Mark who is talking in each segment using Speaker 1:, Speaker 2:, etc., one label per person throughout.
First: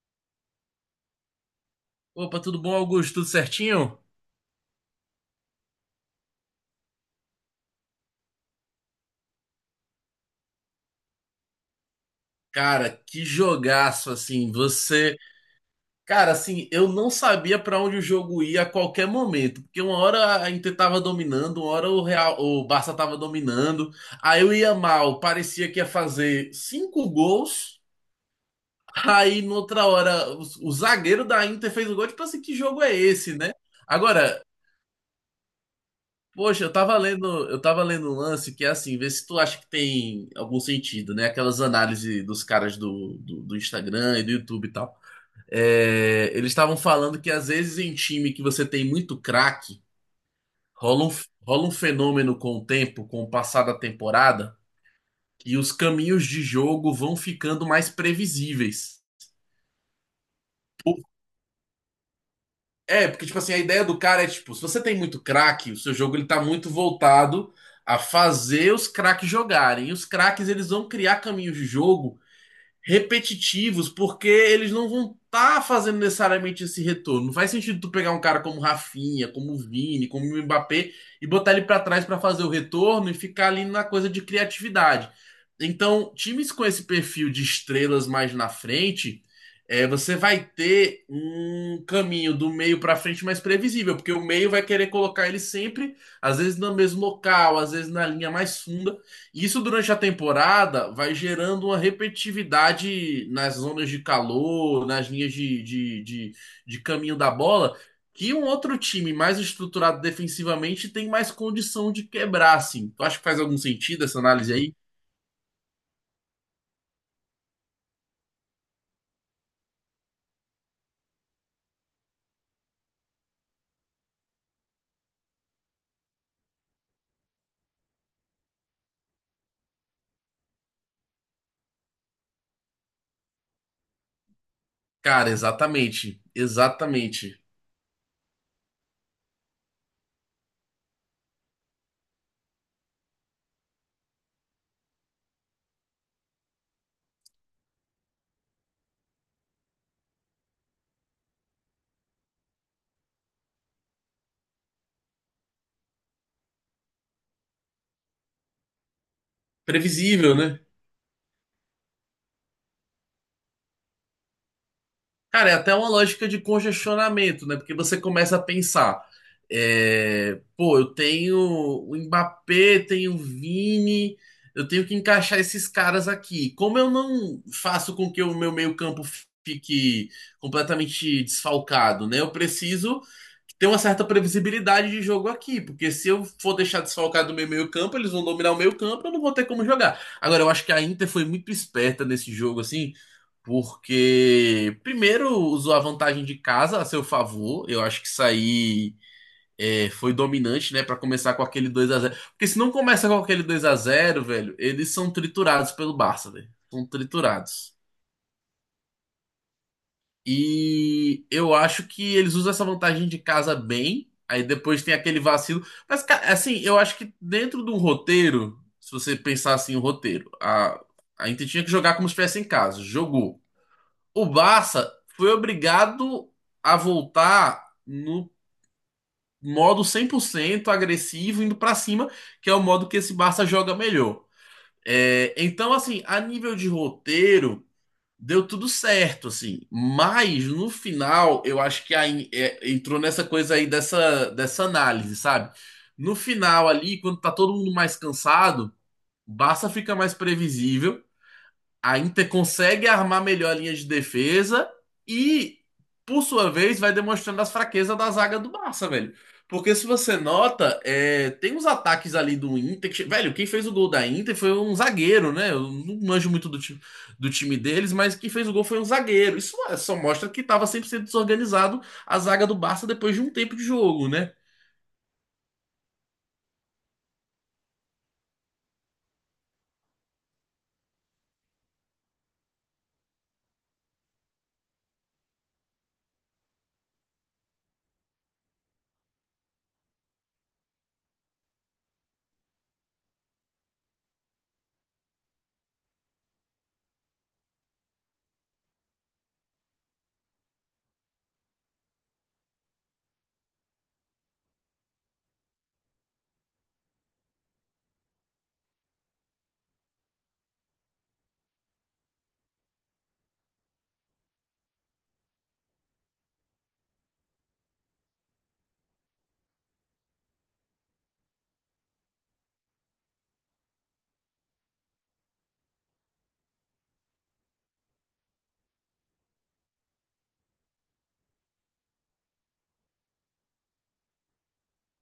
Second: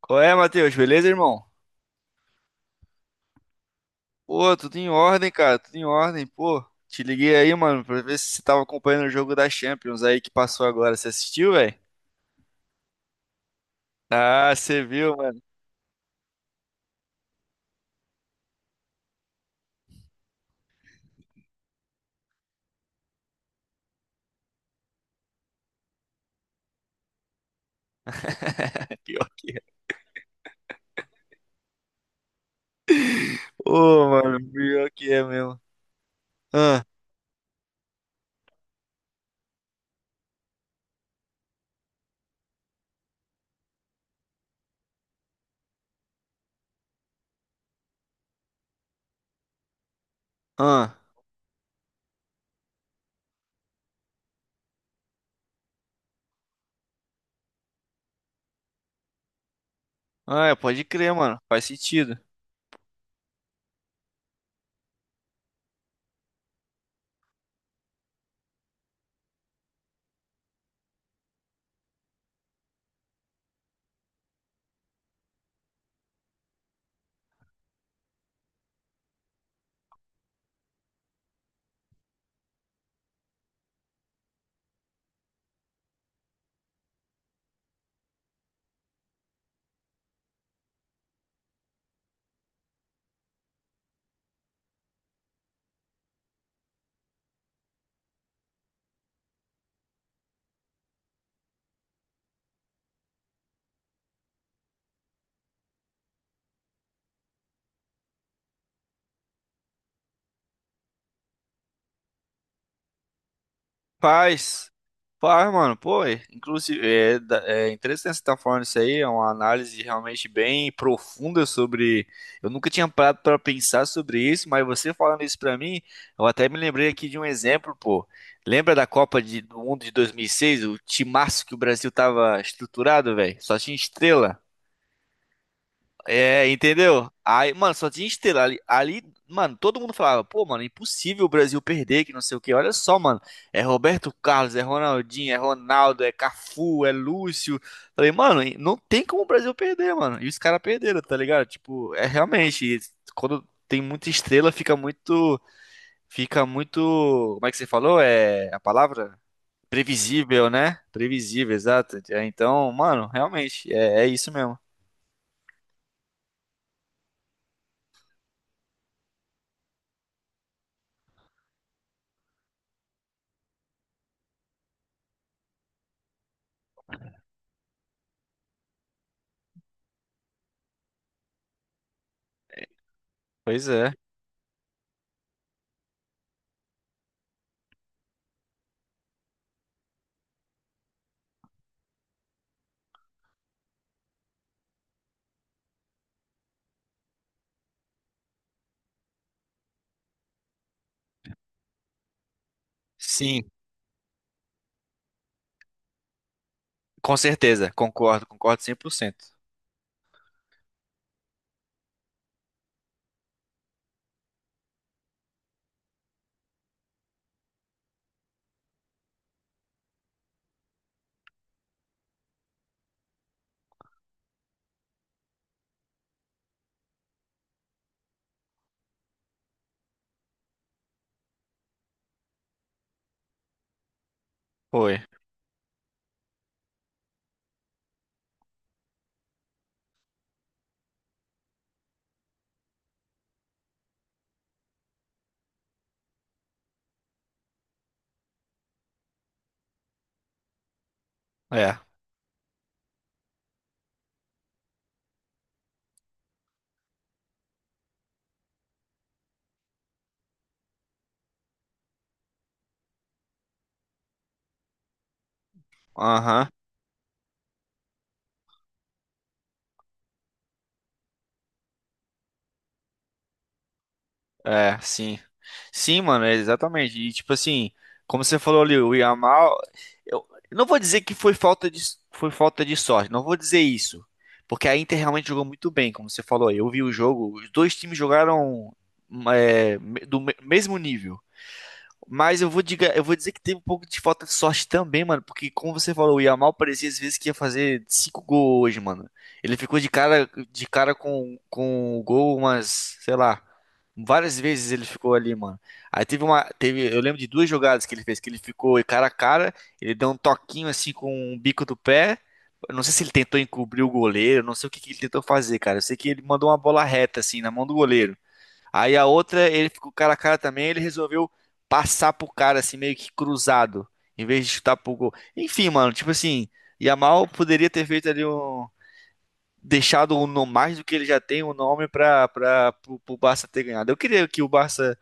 Speaker 1: Qual é, Matheus? Beleza, irmão?
Speaker 2: Opa, tudo bom, Augusto? Tudo certinho?
Speaker 1: Pô, tudo em ordem, cara, tudo em ordem. Pô, te liguei aí, mano, pra ver se você tava acompanhando o jogo da Champions aí que passou agora. Você assistiu, velho?
Speaker 2: Cara, que jogaço, assim,
Speaker 1: Ah, você viu,
Speaker 2: você.
Speaker 1: mano.
Speaker 2: Cara, assim, eu não sabia pra onde o jogo ia a qualquer momento, porque uma hora a Inter tava dominando, uma hora o Real, o Barça tava dominando, aí eu ia mal, parecia que ia fazer cinco gols,
Speaker 1: Pior
Speaker 2: aí
Speaker 1: que é.
Speaker 2: noutra hora o zagueiro da Inter fez o gol, tipo assim, que jogo é esse, né?
Speaker 1: Ô, mano,
Speaker 2: Agora.
Speaker 1: pior que é mesmo.
Speaker 2: Poxa, eu
Speaker 1: Ah,
Speaker 2: tava lendo, eu tava lendo um lance que é assim, vê se tu acha que tem algum sentido, né? Aquelas análises dos caras do Instagram e do YouTube e tal. É, eles estavam falando que às vezes em time que você tem muito craque,
Speaker 1: ah,
Speaker 2: rola um, rola um fenômeno com o tempo, com o passar da temporada, e os caminhos de jogo vão ficando mais previsíveis.
Speaker 1: ah, é, pode crer, mano. Faz sentido.
Speaker 2: É, porque, tipo assim, a ideia do cara é, tipo, se você tem muito craque, o seu jogo ele tá muito voltado a fazer os craques jogarem. E os craques, eles vão criar caminhos de jogo repetitivos, porque eles não vão estar tá fazendo necessariamente esse retorno. Não faz sentido tu pegar um cara como Rafinha, como Vini, como Mbappé e botar ele para trás para fazer o retorno e ficar ali na coisa de criatividade. Então, times com esse perfil de estrelas mais na frente, é, você vai ter um caminho do meio para frente mais previsível, porque o meio vai querer colocar ele sempre, às vezes no mesmo local, às vezes na linha mais funda. Isso durante a temporada vai gerando uma repetitividade nas zonas de calor, nas linhas de caminho da bola, que um outro time mais estruturado defensivamente tem mais condição de quebrar, assim. Tu acha que faz algum sentido essa análise
Speaker 1: Paz,
Speaker 2: aí?
Speaker 1: paz, mano, pô, é, inclusive, é, é interessante você estar falando isso aí, é uma análise realmente bem profunda sobre, eu nunca tinha parado para pensar sobre isso, mas você falando isso pra mim, eu até me lembrei aqui de um exemplo, pô, lembra da Copa do Mundo de 2006? O timaço que o Brasil tava estruturado, velho, só tinha estrela,
Speaker 2: Cara, exatamente.
Speaker 1: é, entendeu?
Speaker 2: Exatamente.
Speaker 1: Aí, mano, só tinha estrela ali, ali, mano, todo mundo falava, pô, mano, é impossível o Brasil perder, que não sei o quê. Olha só, mano, é Roberto Carlos, é Ronaldinho, é Ronaldo, é Cafu, é Lúcio. Falei, mano, não tem como o Brasil perder, mano. E os caras perderam, tá ligado? Tipo, é realmente, quando tem muita estrela, fica muito, como é que você falou? É a palavra?
Speaker 2: Previsível,
Speaker 1: Previsível,
Speaker 2: né?
Speaker 1: né? Previsível, exato. É, então, mano, realmente, é, é isso mesmo.
Speaker 2: Cara, é até uma lógica de congestionamento, né? Porque você começa a pensar, é, pô, eu tenho o Mbappé, tenho o Vini, eu tenho que encaixar esses caras aqui. Como eu não faço com que o meu meio-campo fique completamente desfalcado, né? Eu preciso ter
Speaker 1: Pois
Speaker 2: uma
Speaker 1: é.
Speaker 2: certa previsibilidade de jogo aqui, porque se eu for deixar desfalcado o meu meio-campo, eles vão dominar o meio-campo, eu não vou ter como jogar. Agora, eu acho que a Inter foi muito esperta nesse jogo, assim, porque, primeiro, usou a vantagem de casa a seu favor. Eu acho que isso aí é, foi dominante, né? Pra começar com aquele 2-0. Porque se não começa com aquele
Speaker 1: Sim,
Speaker 2: 2-0, velho, eles são triturados pelo Barça, velho. São
Speaker 1: com certeza,
Speaker 2: triturados.
Speaker 1: concordo, concordo 100%.
Speaker 2: E eu acho que eles usam essa vantagem de casa bem. Aí depois tem aquele vacilo. Mas, cara, assim, eu acho que dentro de um roteiro, se você pensar assim, o roteiro, a Inter tinha que jogar como se estivesse em casa. Jogou. O Barça foi obrigado a voltar no modo 100% agressivo, indo pra cima, que é o modo que esse Barça joga melhor.
Speaker 1: Foi.
Speaker 2: Então, assim, a nível de roteiro, deu tudo certo, assim. Mas, no final, eu acho que aí, é, entrou nessa coisa aí dessa análise, sabe? No final ali, quando tá todo mundo mais cansado, o Barça fica mais previsível,
Speaker 1: É.
Speaker 2: a Inter consegue armar melhor a linha de defesa e, por sua vez, vai demonstrando as fraquezas da zaga do Barça, velho. Porque se você nota, é, tem uns ataques ali do Inter. Que che- velho, quem fez o gol da Inter foi um zagueiro, né? Eu não manjo
Speaker 1: Aham.
Speaker 2: muito do time deles, mas quem fez o gol foi um zagueiro. Isso é, só mostra que tava 100% desorganizado a zaga do Barça depois de um tempo de jogo, né?
Speaker 1: É, sim. Sim, mano, é exatamente. E tipo assim, como você falou ali, o Yamal, eu não vou dizer que foi falta de sorte, não vou dizer isso. Porque a Inter realmente jogou muito bem, como você falou aí. Eu vi o jogo, os dois times jogaram é, mesmo nível. Mas eu vou dizer que teve um pouco de falta de sorte também, mano. Porque, como você falou, o Yamal parecia às vezes que ia fazer cinco gols hoje, mano. Ele ficou de cara com o gol umas, sei lá, várias vezes ele ficou ali, mano. Aí teve uma. Teve, eu lembro de duas jogadas que ele fez, que ele ficou cara a cara, ele deu um toquinho assim com o bico do pé. Eu não sei se ele tentou encobrir o goleiro, não sei o que que ele tentou fazer, cara. Eu sei que ele mandou uma bola reta, assim, na mão do goleiro. Aí a outra, ele ficou cara a cara também, ele resolveu passar pro cara, assim, meio que cruzado, em vez de chutar pro gol. Enfim, mano, tipo assim, Yamal poderia ter feito ali um. Deixado um no mais do que ele já tem, um nome pra, pro Barça ter ganhado. Eu queria que o Barça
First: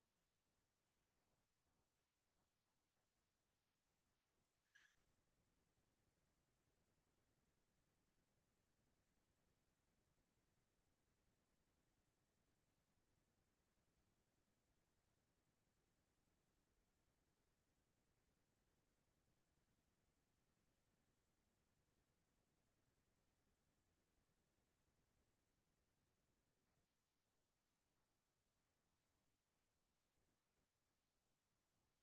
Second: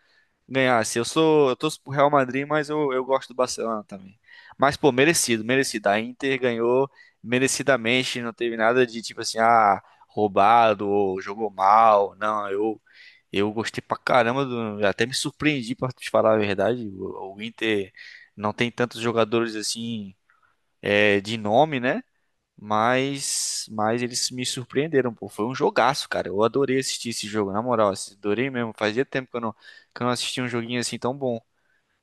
Speaker 1: ganhasse. Eu torço pro Real Madrid, mas eu gosto do Barcelona também. Mas, pô, merecido, merecido. A Inter ganhou merecidamente, não teve nada de tipo assim, ah, roubado ou jogou mal. Não, eu gostei pra caramba do, até me surpreendi pra te falar a verdade. O Inter não tem tantos jogadores assim é, de nome, né? Mas, eles me surpreenderam, pô. Foi um jogaço, cara. Eu adorei assistir esse jogo, na moral. Assim, adorei mesmo. Fazia tempo que eu não assistia um joguinho assim tão bom.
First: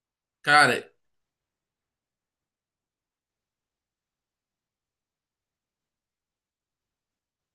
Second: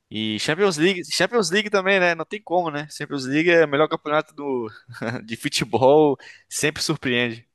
Speaker 1: E
Speaker 2: Cara,
Speaker 1: Champions League, Champions League também, né? Não tem como, né? Champions League é o melhor campeonato do, de futebol, sempre surpreende.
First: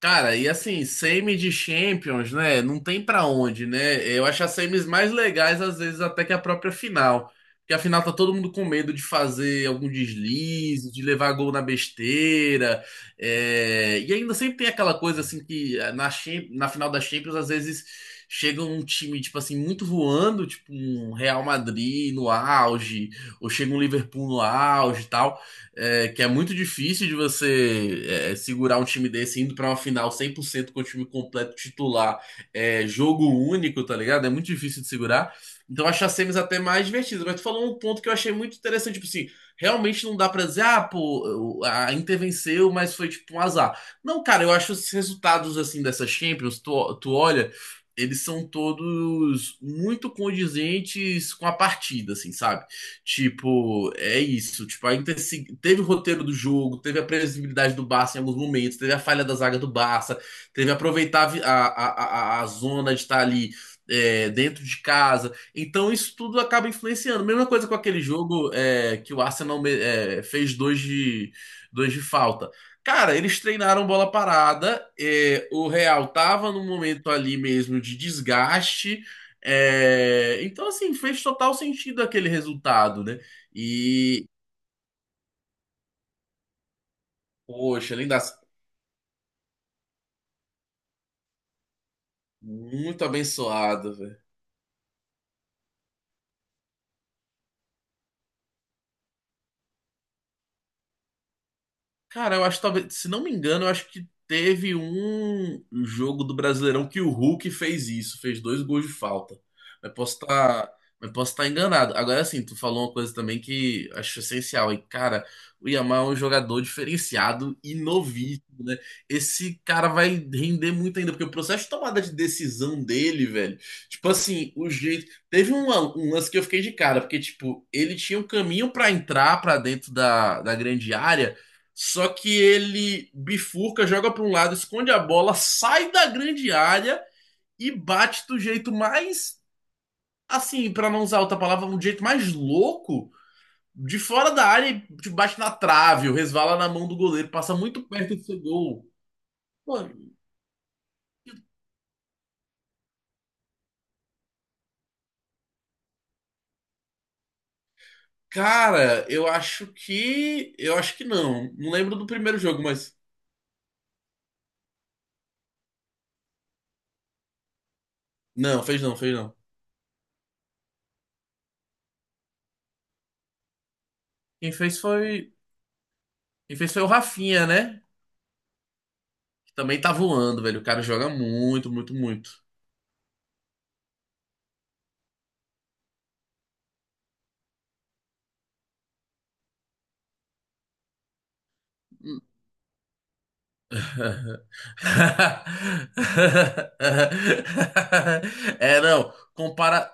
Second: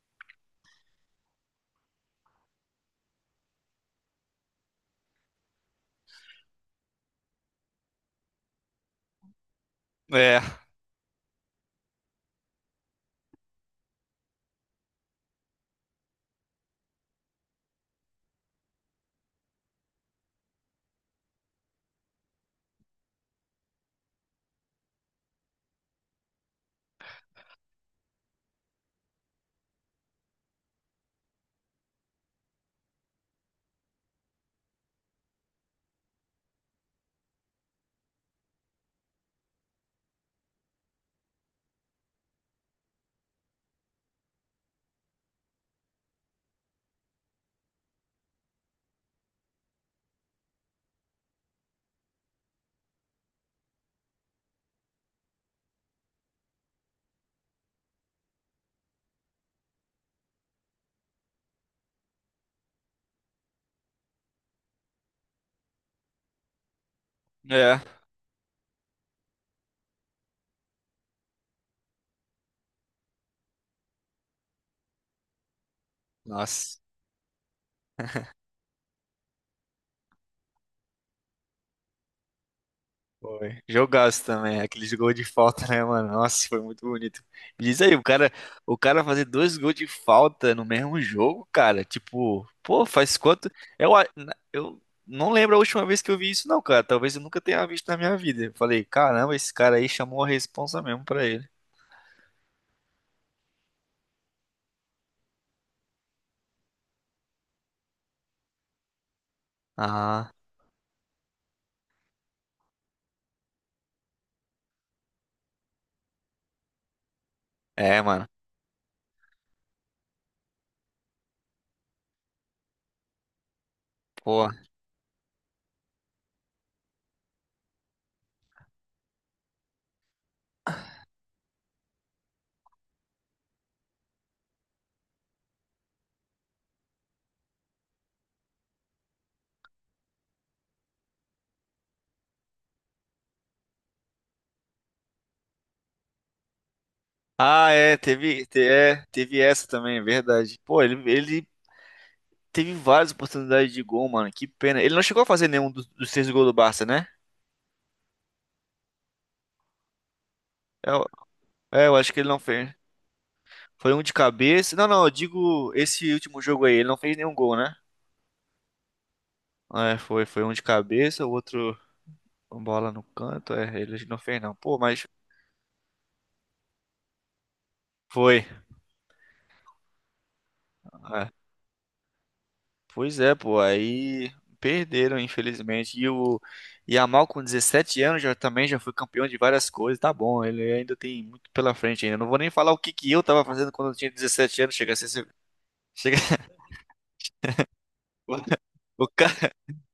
Speaker 2: Cara, e assim, semi de Champions, né? Não tem pra onde, né? Eu acho as semis mais legais, às vezes, até que a própria final. Porque a final tá todo mundo com medo de fazer algum
Speaker 1: É,
Speaker 2: deslize, de levar gol na besteira. E ainda sempre tem aquela coisa, assim, que na final da Champions, às vezes, chega um time, tipo assim, muito voando, tipo um Real Madrid no auge, ou chega um Liverpool no auge e tal, é, que é muito difícil de você segurar um time desse indo pra uma final 100% com o time completo titular, é, jogo único, tá ligado? É muito difícil de segurar. Então eu acho as semis até mais divertidas. Mas tu falou um ponto que eu achei muito interessante, tipo assim, realmente não dá pra dizer, ah, pô, a Inter venceu, mas foi tipo um azar. Não, cara, eu acho os resultados assim dessas Champions, tu, tu olha, eles são todos muito condizentes com a partida, assim, sabe? Tipo, é isso. Tipo, ainda se- teve o roteiro do jogo, teve a previsibilidade do Barça em alguns momentos, teve a falha da zaga do Barça, teve aproveitar a, vi- a zona de estar ali, é, dentro de casa. Então, isso tudo acaba influenciando. Mesma coisa com
Speaker 1: é.
Speaker 2: aquele jogo, é, que o Arsenal fez dois de falta. Cara, eles treinaram bola parada, é, o Real tava num
Speaker 1: Nossa.
Speaker 2: momento ali mesmo de desgaste. É, então, assim, fez total sentido aquele resultado, né?
Speaker 1: Foi. Jogaço
Speaker 2: E,
Speaker 1: também, aqueles gols de falta, né, mano? Nossa, foi muito bonito. E diz aí,
Speaker 2: poxa, linda,
Speaker 1: o cara fazer dois gols de falta no mesmo jogo, cara, tipo, pô,
Speaker 2: muito
Speaker 1: faz quanto?
Speaker 2: abençoado,
Speaker 1: Eu,
Speaker 2: velho.
Speaker 1: eu não lembro a última vez que eu vi isso, não, cara. Talvez eu nunca tenha visto na minha vida. Eu falei, caramba, esse cara aí chamou a responsa mesmo pra ele.
Speaker 2: Cara, eu acho que, talvez, se não me engano, eu acho que teve um jogo do Brasileirão que o Hulk fez isso, fez dois gols de falta. Mas posso
Speaker 1: Ah,
Speaker 2: estar, mas posso estar enganado. Agora sim, tu falou uma coisa também que acho essencial. E cara, o Yamal é um jogador diferenciado e
Speaker 1: é, mano.
Speaker 2: novíssimo, né? Esse cara vai render muito ainda, porque o processo de tomada de decisão dele, velho, tipo
Speaker 1: Pô.
Speaker 2: assim, o jeito Teve um, lan- um lance que eu fiquei de cara, porque, tipo, ele tinha um caminho pra entrar pra dentro da, da grande área, só que ele bifurca, joga para um lado, esconde a bola, sai da grande área e bate do jeito mais, assim, para não usar outra palavra, um jeito mais louco, de fora da área e tipo, bate na trave, ou resvala na mão do goleiro, passa
Speaker 1: Ah,
Speaker 2: muito
Speaker 1: é,
Speaker 2: perto do seu
Speaker 1: teve,
Speaker 2: gol.
Speaker 1: teve essa
Speaker 2: Pô,
Speaker 1: também, é verdade. Pô, ele teve várias oportunidades de gol, mano. Que pena. Ele não chegou a fazer nenhum dos, seis gols do Barça, né?
Speaker 2: cara, eu
Speaker 1: É,
Speaker 2: acho que não. Não
Speaker 1: é, eu
Speaker 2: lembro do
Speaker 1: acho que ele não
Speaker 2: primeiro jogo,
Speaker 1: fez.
Speaker 2: mas
Speaker 1: Foi um de cabeça. Não, não, eu digo esse último jogo aí, ele não fez nenhum gol, né?
Speaker 2: não, fez não, fez não.
Speaker 1: É, foi, um de cabeça, o outro uma bola no canto, é, ele não fez
Speaker 2: Quem
Speaker 1: não. Pô,
Speaker 2: fez
Speaker 1: mas
Speaker 2: foi, quem fez foi o Rafinha, né?
Speaker 1: foi.
Speaker 2: Que também tá voando, velho. O cara joga
Speaker 1: É.
Speaker 2: muito, muito, muito.
Speaker 1: Pois é, pô, aí perderam, infelizmente. E o Yamal com 17 anos já também já foi campeão de várias coisas, tá bom, ele ainda tem muito pela frente ainda. Não vou nem falar o que que eu tava fazendo quando eu tinha 17 anos, chega a ser... Chega...
Speaker 2: É,
Speaker 1: O
Speaker 2: não, compara,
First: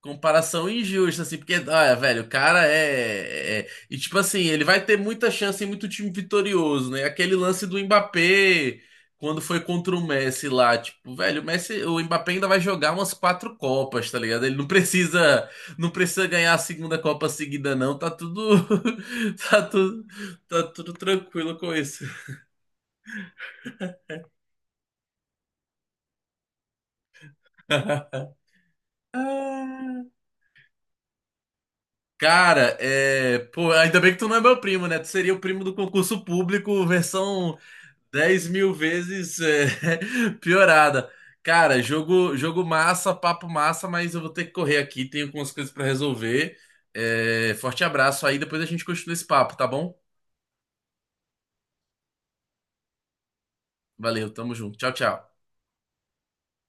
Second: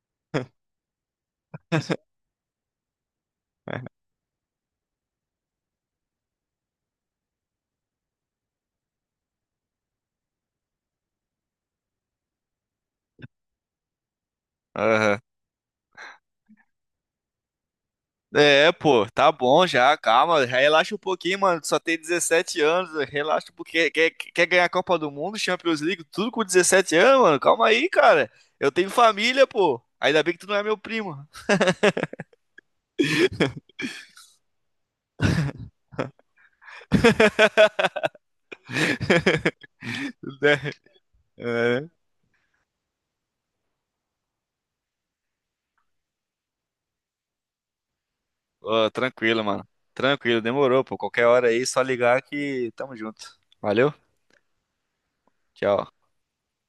Speaker 2: comparação injusta, assim, porque, olha, velho, o cara e, tipo assim, ele vai ter muita chance e muito time vitorioso, né? Aquele lance do Mbappé, quando foi contra o Messi lá, tipo, velho, o Messi, o Mbappé ainda vai jogar umas quatro Copas, tá ligado? Ele não
Speaker 1: cara...
Speaker 2: precisa, não precisa ganhar a segunda Copa seguida, não, tá tudo,
Speaker 1: É, pô, tá
Speaker 2: tá
Speaker 1: bom já,
Speaker 2: tudo,
Speaker 1: calma,
Speaker 2: tá tudo
Speaker 1: relaxa um pouquinho,
Speaker 2: tranquilo
Speaker 1: mano.
Speaker 2: com
Speaker 1: Só tem
Speaker 2: isso.
Speaker 1: 17 anos, relaxa um pouquinho. Quer ganhar a Copa do Mundo, Champions League, tudo com 17 anos, mano. Calma aí, cara. Eu tenho família, pô. Ainda bem que tu não é meu primo.
Speaker 2: Cara, é. Pô, ainda bem que tu não é meu primo, né? Tu seria o primo do concurso público, versão 10.000 vezes
Speaker 1: Né?
Speaker 2: piorada. Cara,
Speaker 1: É.
Speaker 2: jogo massa, papo massa, mas eu vou ter que correr aqui, tenho algumas coisas pra resolver. Forte abraço aí, depois a gente
Speaker 1: Ó,
Speaker 2: continua esse
Speaker 1: tranquilo,
Speaker 2: papo,
Speaker 1: mano.
Speaker 2: tá bom?
Speaker 1: Tranquilo, demorou, pô. Qualquer hora aí, só ligar que tamo junto. Valeu,
Speaker 2: Valeu, tamo junto. Tchau, tchau.
Speaker 1: tchau.